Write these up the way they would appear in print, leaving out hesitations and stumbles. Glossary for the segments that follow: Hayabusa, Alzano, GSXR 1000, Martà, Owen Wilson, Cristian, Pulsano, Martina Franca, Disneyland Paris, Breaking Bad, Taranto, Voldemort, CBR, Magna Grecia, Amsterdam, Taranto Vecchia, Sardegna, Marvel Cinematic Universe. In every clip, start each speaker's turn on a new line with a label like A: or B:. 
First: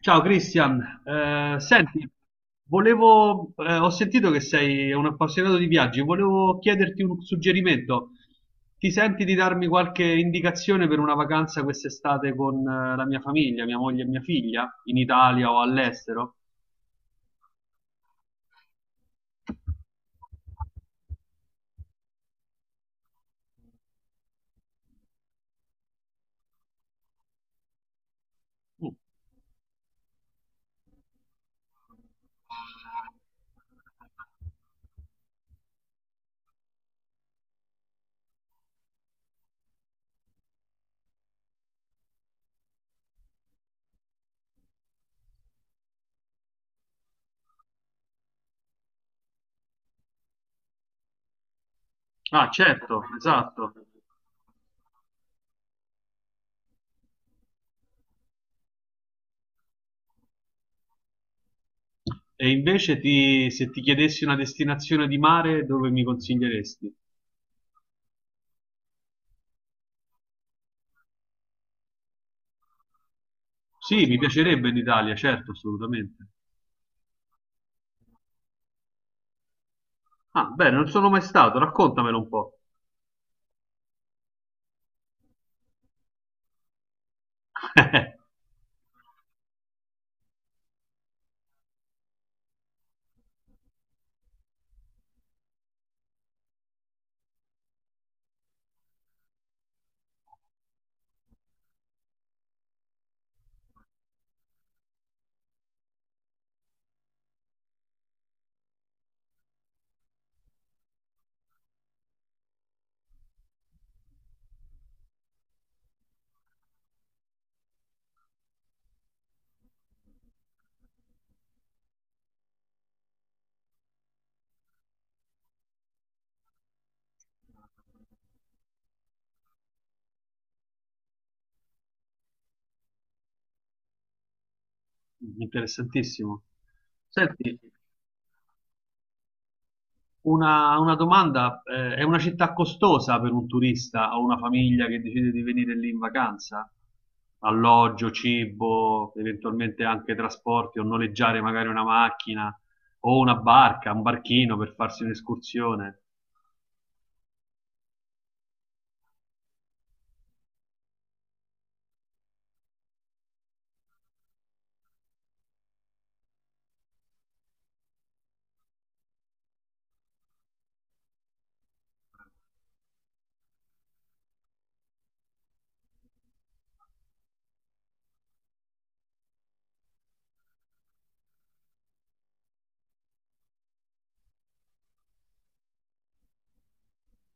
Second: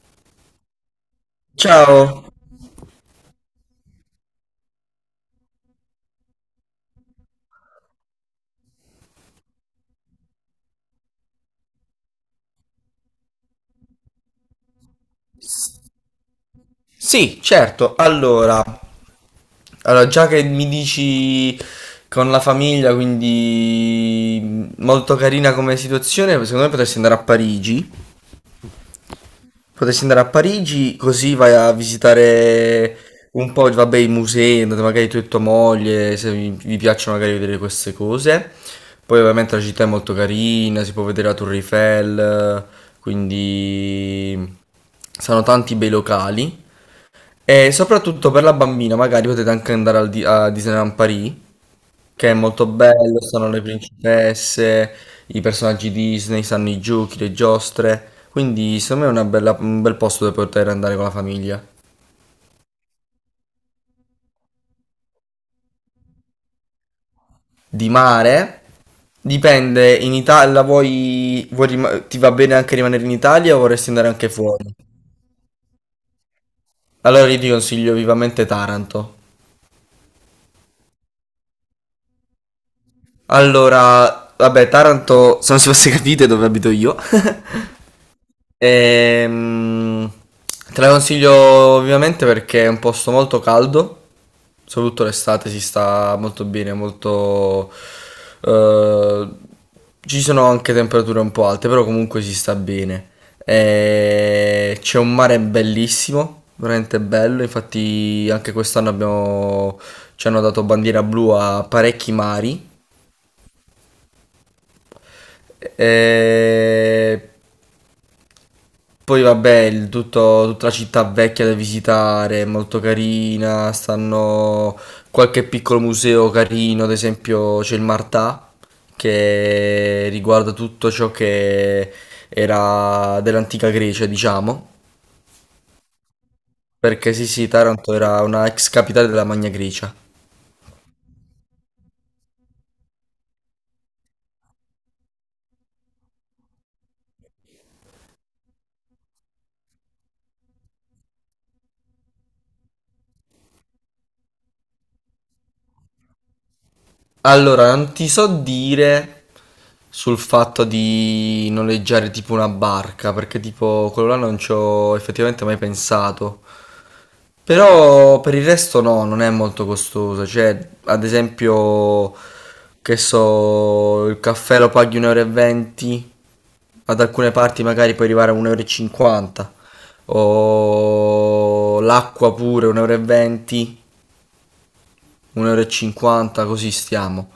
A: Ciao Cristian, senti,
B: Ciao.
A: ho sentito che sei un appassionato di viaggi, volevo chiederti un suggerimento. Ti senti di darmi qualche indicazione per una vacanza quest'estate con la mia famiglia, mia moglie e mia figlia, in Italia o all'estero?
B: Sì, certo. Allora, già che mi dici con la famiglia, quindi molto carina come situazione, secondo me potresti andare a Parigi.
A: Mm.
B: Potresti andare a Parigi così vai a visitare un po', vabbè, i musei, andate magari tu e tua moglie, se vi piacciono magari vedere queste cose. Poi ovviamente la città è molto carina, si può vedere la Torre Eiffel, quindi saranno tanti bei locali. E soprattutto per la bambina, magari potete anche andare a Disneyland Paris, che è
A: Ah,
B: molto
A: certo,
B: bello, stanno le
A: esatto.
B: principesse, i personaggi Disney, stanno i giochi, le giostre. Quindi secondo me è un bel posto dove poter andare con la famiglia.
A: E se ti chiedessi una destinazione di mare, dove mi consiglieresti?
B: Di mare, dipende, in Italia vuoi ti va bene anche rimanere in Italia o vorresti
A: Sì,
B: andare
A: mi
B: anche
A: piacerebbe
B: fuori?
A: in Italia, certo, assolutamente.
B: Allora io ti consiglio vivamente Taranto.
A: Ah, bene, non sono mai stato, raccontamelo un po'.
B: Allora, vabbè, Taranto, so se non si fosse capite dove abito io. Ehm, te la consiglio ovviamente perché è un posto molto caldo, soprattutto l'estate si sta molto bene, eh, ci sono anche temperature un po' alte, però comunque si sta bene. E c'è un mare bellissimo, veramente bello, infatti anche quest'anno ci hanno dato bandiera blu a parecchi mari. E Poi vabbè, tutta la città vecchia da visitare, è molto carina, stanno qualche piccolo museo carino, ad esempio c'è il Martà, che riguarda tutto ciò che era dell'antica Grecia, diciamo,
A: Interessantissimo.
B: perché sì sì,
A: Senti,
B: Taranto era una ex capitale della Magna Grecia.
A: una domanda, è una città costosa per un turista o una famiglia che decide di venire lì in vacanza? Alloggio, cibo, eventualmente anche trasporti o noleggiare magari una macchina o una barca, un barchino per farsi un'escursione.
B: Allora, non ti so dire sul fatto di noleggiare tipo una barca, perché tipo quello là non ci ho effettivamente mai pensato. Però per il resto no, non è molto costoso. Cioè, ad esempio, che so, il caffè lo paghi 1,20 euro, e venti, ad alcune parti magari puoi arrivare a 1,50 euro, e cinquanta, o l'acqua pure 1,20 euro, 1,50 euro, e cinquanta, così stiamo.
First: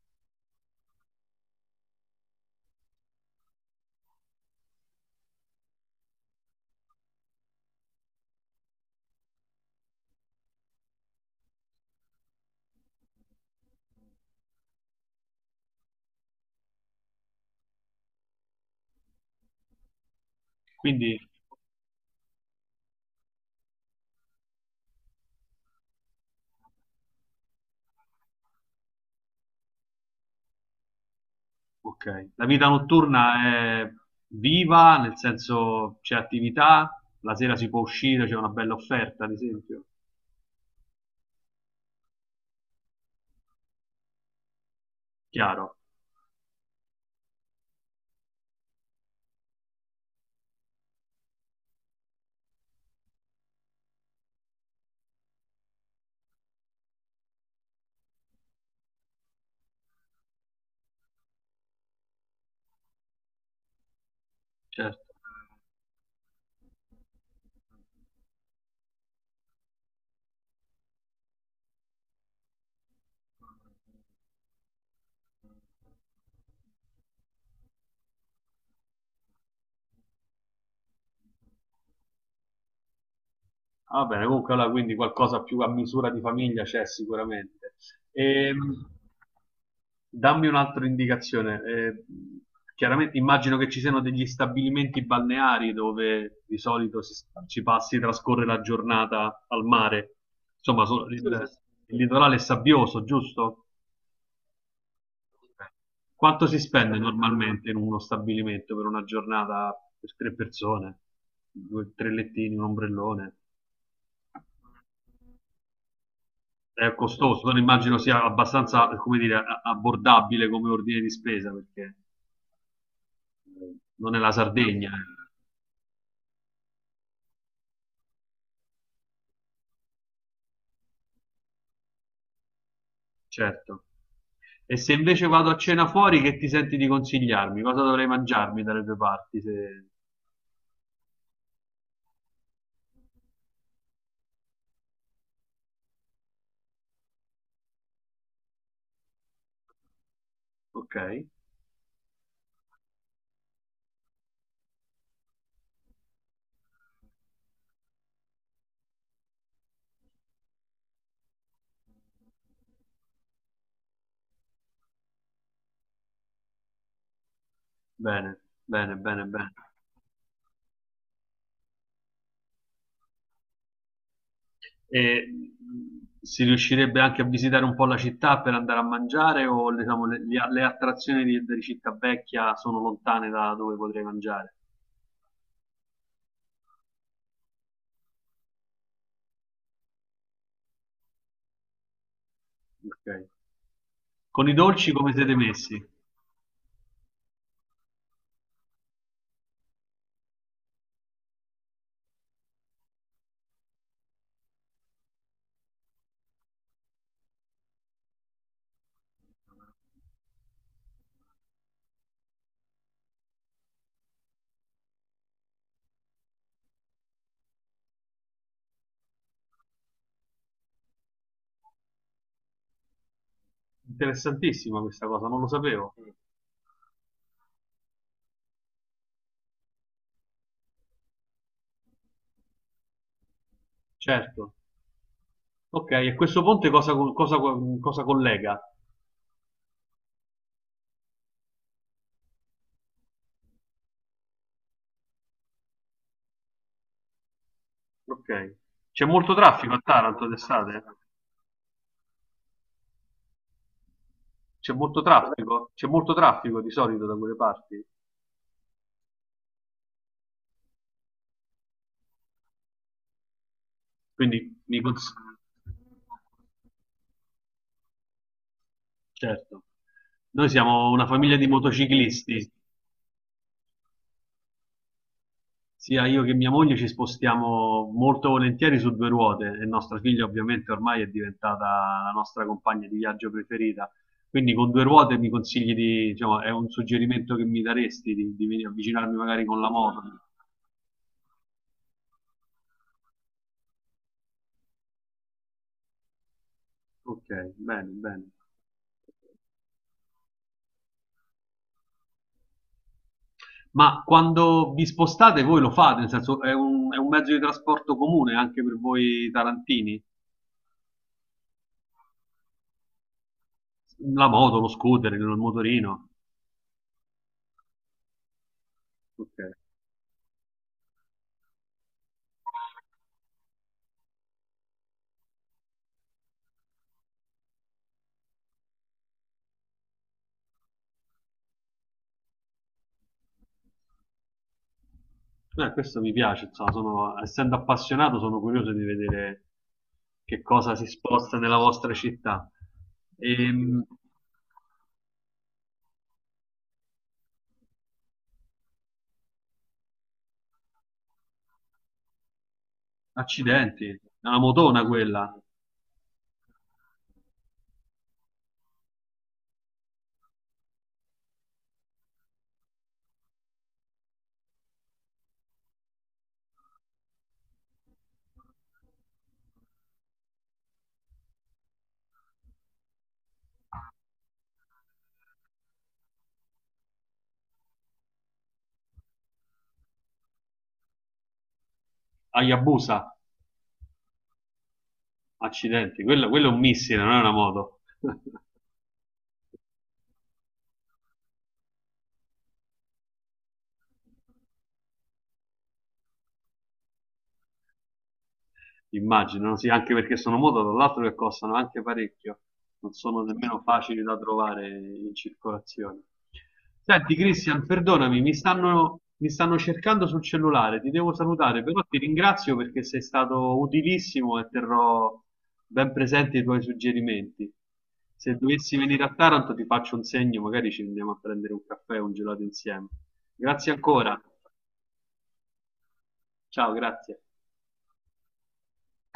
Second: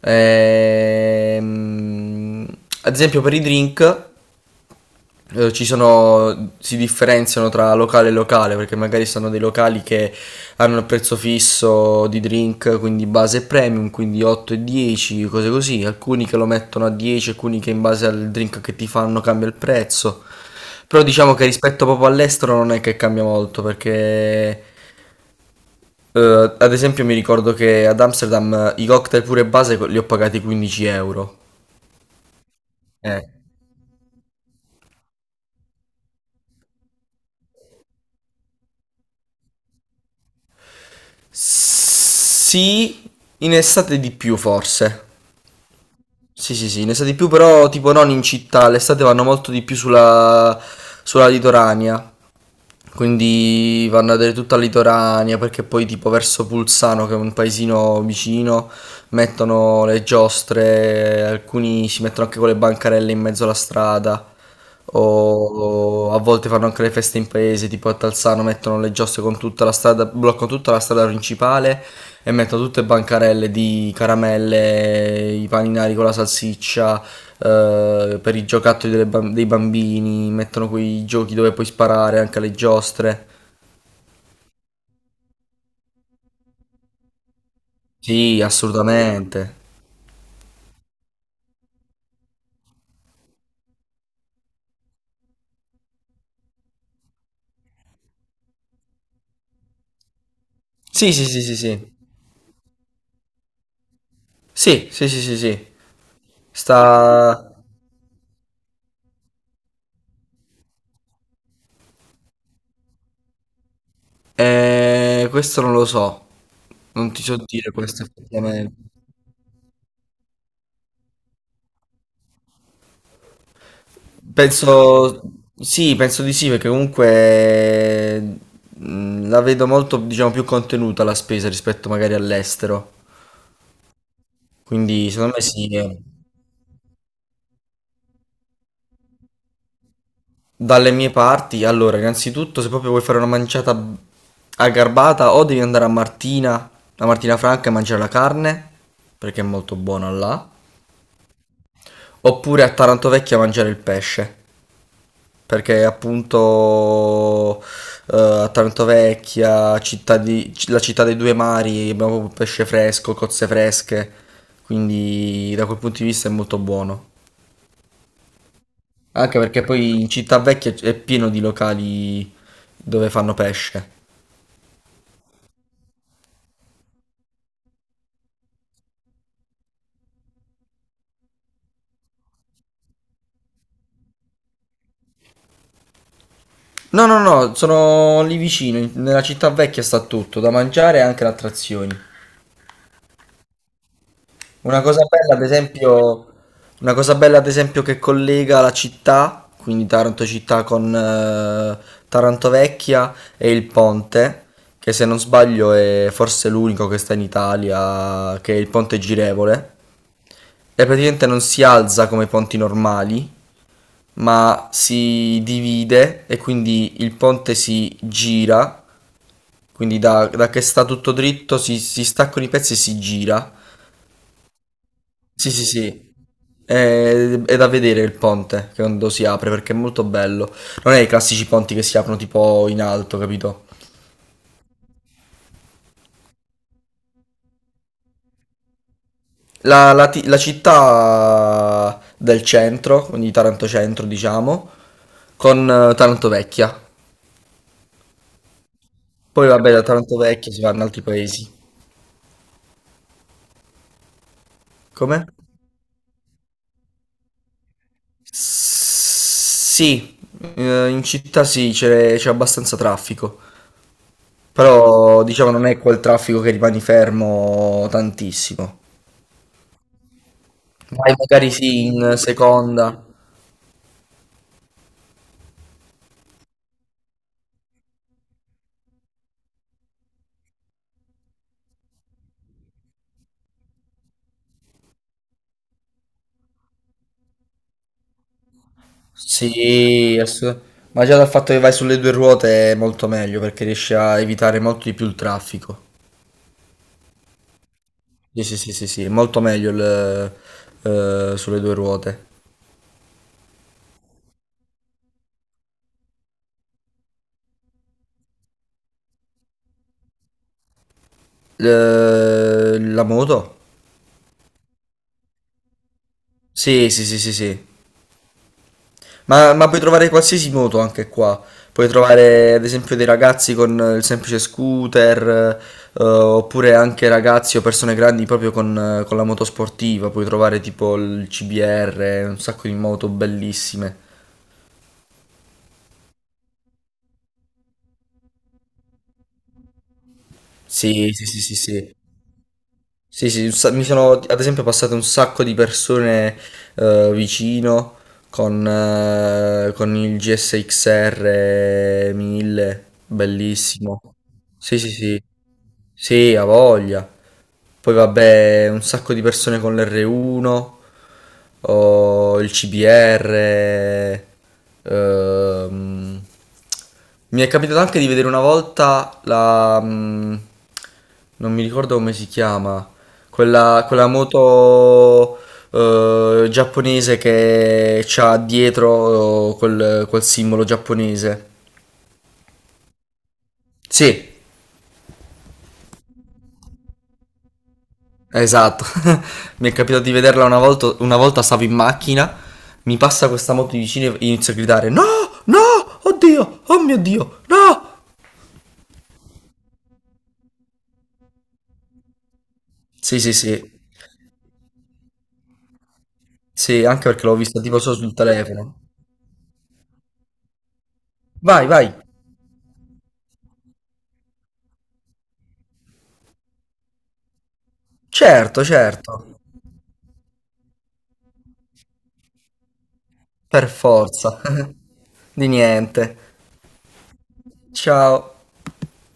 B: Ehm, ad esempio per i drink ci sono, si differenziano tra locale e locale perché magari sono dei locali che hanno un prezzo fisso di drink, quindi base e premium, quindi 8 e 10, cose così. Alcuni che lo mettono a 10, alcuni che in base al drink che ti fanno cambia il prezzo. Però
A: Quindi,
B: diciamo che rispetto proprio all'estero non è che cambia molto perché ad esempio mi ricordo che ad Amsterdam i cocktail pure base li ho pagati 15 euro.
A: ok, la vita
B: Eh.
A: notturna è viva, nel senso c'è attività, la sera si può uscire, c'è una bella offerta, ad esempio.
B: Sì, in estate di più forse.
A: Chiaro,
B: Sì, sì, sì, ne sa di più, però tipo non in città, l'estate vanno molto di più sulla litoranea, quindi vanno a vedere tutta la litoranea, perché poi tipo verso Pulsano, che è un paesino vicino, mettono le giostre, alcuni si mettono anche con le bancarelle in mezzo alla strada,
A: certo.
B: o, o a volte fanno anche le feste in paese, tipo a tal Alzano mettono le giostre con tutta la strada, bloccano tutta la strada principale e mettono tutte bancarelle di caramelle, i paninari con la salsiccia, per i giocattoli dei bambini, mettono quei giochi dove puoi sparare anche alle giostre.
A: Va bene, comunque allora quindi qualcosa più a misura di famiglia c'è sicuramente.
B: Sì,
A: Ehm,
B: assolutamente.
A: dammi un'altra indicazione. Chiaramente immagino che ci siano degli stabilimenti balneari dove di solito ci passi, trascorre la giornata al mare. Insomma,
B: Sì, sì,
A: Sì,
B: sì,
A: sì,
B: sì,
A: sì.
B: sì.
A: Il litorale è sabbioso, giusto?
B: Sì, sì, sì, sì, sì.
A: Quanto si spende
B: Sta...
A: normalmente in uno stabilimento per una giornata per tre persone? Due, tre lettini, un ombrellone?
B: Questo non lo so.
A: È
B: Non ti so
A: costoso, non
B: dire
A: immagino
B: questo
A: sia
B: effettivamente.
A: abbastanza, come dire, abbordabile come ordine di spesa, perché non è la Sardegna,
B: Penso, sì, penso di sì, perché comunque la vedo molto, diciamo, più contenuta la spesa rispetto magari all'estero.
A: certo. E se
B: Quindi,
A: invece
B: secondo me
A: vado a
B: sì,
A: cena
B: eh.
A: fuori, che ti senti di consigliarmi? Cosa dovrei mangiarmi dalle due parti? Se-
B: Dalle mie parti, allora, innanzitutto, se proprio vuoi fare una manciata aggarbata, o devi andare a Martina Franca e mangiare la carne, perché è molto buona là,
A: ok,
B: oppure a Taranto Vecchia a mangiare il pesce. Perché appunto a Taranto Vecchia, la città dei due mari, abbiamo proprio pesce fresco, cozze fresche, quindi da quel punto di vista è molto buono.
A: bene, bene, bene,
B: Anche
A: bene.
B: perché poi in Città Vecchia è pieno di locali dove fanno pesce.
A: E si riuscirebbe anche a visitare un po' la città per andare a mangiare o diciamo, le attrazioni di Città Vecchia sono lontane da dove potrei mangiare?
B: No, no, no, sono lì vicino, nella Città Vecchia sta tutto, da mangiare e anche le attrazioni.
A: Ok. Con i
B: Una
A: dolci
B: cosa
A: come siete
B: bella, ad
A: messi?
B: esempio, una cosa bella, ad esempio, che collega la città, quindi Taranto città con Taranto Vecchia e il ponte, che se non sbaglio è forse l'unico che sta in Italia, che è il ponte girevole. E praticamente non si alza come i ponti normali, ma si divide e quindi il ponte si gira, quindi da che sta tutto dritto si staccano i pezzi e si gira.
A: Interessantissima questa cosa, non lo
B: Sì, sì,
A: sapevo. Mm.
B: sì. È, è da vedere il ponte che quando si apre perché è molto bello. Non è i classici ponti che si aprono tipo in alto, capito?
A: Certo. Ok, e questo ponte cosa collega?
B: La città del centro, quindi Taranto centro, diciamo, con Taranto vecchia.
A: Ok. C'è molto
B: Poi vabbè,
A: traffico a
B: da Taranto
A: Taranto
B: vecchia si va in
A: d'estate?
B: altri paesi. Come?
A: C'è molto traffico di solito da quelle parti?
B: Sì, in città sì, c'è abbastanza traffico.
A: Quindi mi cons-
B: Però diciamo non è quel traffico che rimani fermo tantissimo.
A: Certo. Noi siamo una
B: Vai
A: famiglia di
B: magari sì, in
A: motociclisti.
B: seconda.
A: Sia io che mia moglie ci spostiamo molto volentieri su due ruote e nostra figlia ovviamente ormai è diventata la nostra compagna di viaggio preferita. Quindi con due ruote mi consigli di, diciamo, è un suggerimento che mi daresti di, avvicinarmi magari con la moto?
B: Sì, ma già dal fatto che vai sulle due ruote è molto meglio perché riesci a evitare molto di più il traffico.
A: Ok, bene, bene.
B: Sì, sì, sì, sì, sì, è molto meglio sulle due ruote.
A: Ma quando vi spostate voi lo fate, nel senso è un mezzo di trasporto comune anche per voi tarantini?
B: La moto?
A: La moto, lo scooter, il motorino?
B: Sì, sì, sì, sì, sì.
A: Ok.
B: Ma puoi trovare qualsiasi moto anche qua. Puoi trovare ad esempio dei ragazzi con il semplice scooter, oppure anche ragazzi o persone grandi proprio con la moto sportiva. Puoi trovare tipo il CBR, un sacco di moto bellissime.
A: Questo mi piace, insomma, essendo appassionato sono curioso di vedere che cosa si
B: Sì, sì,
A: sposta
B: sì, sì,
A: nella vostra
B: sì.
A: città.
B: Sì, sì, mi
A: Ehm,
B: sono ad esempio passate un sacco di persone vicino con il GSXR 1000,
A: accidenti,
B: bellissimo.
A: è una
B: Sì,
A: motona
B: sì, sì.
A: quella,
B: Sì, ha voglia. Poi vabbè, un sacco di persone con l'R1, o il CBR. ehm. Mi è capitato anche di vedere una volta non mi ricordo come si chiama, quella moto giapponese che c'ha dietro quel simbolo giapponese.
A: Hayabusa,
B: Sì.
A: accidenti, quello è un missile, non è una moto.
B: Esatto, mi è capitato di vederla una volta stavo in macchina, mi passa questa moto di vicino e inizio a gridare no, no, oddio, oh mio Dio, no!
A: Immaginano, sì, anche perché sono moto, tra l'altro che costano anche parecchio, non
B: Sì,
A: sono
B: sì,
A: nemmeno
B: sì,
A: facili da trovare in circolazione.
B: sì, anche
A: Senti,
B: perché l'ho vista
A: Cristian,
B: tipo solo sul
A: perdonami,
B: telefono.
A: mi stanno cercando sul cellulare, ti devo salutare,
B: Vai,
A: però
B: vai,
A: ti ringrazio perché sei stato utilissimo e terrò ben presenti i tuoi suggerimenti. Se
B: certo,
A: dovessi venire a
B: certo,
A: Taranto ti faccio un segno, magari ci andiamo a prendere un caffè o un gelato insieme.
B: per
A: Grazie ancora.
B: forza. Di niente.
A: Ciao, grazie.
B: Ciao.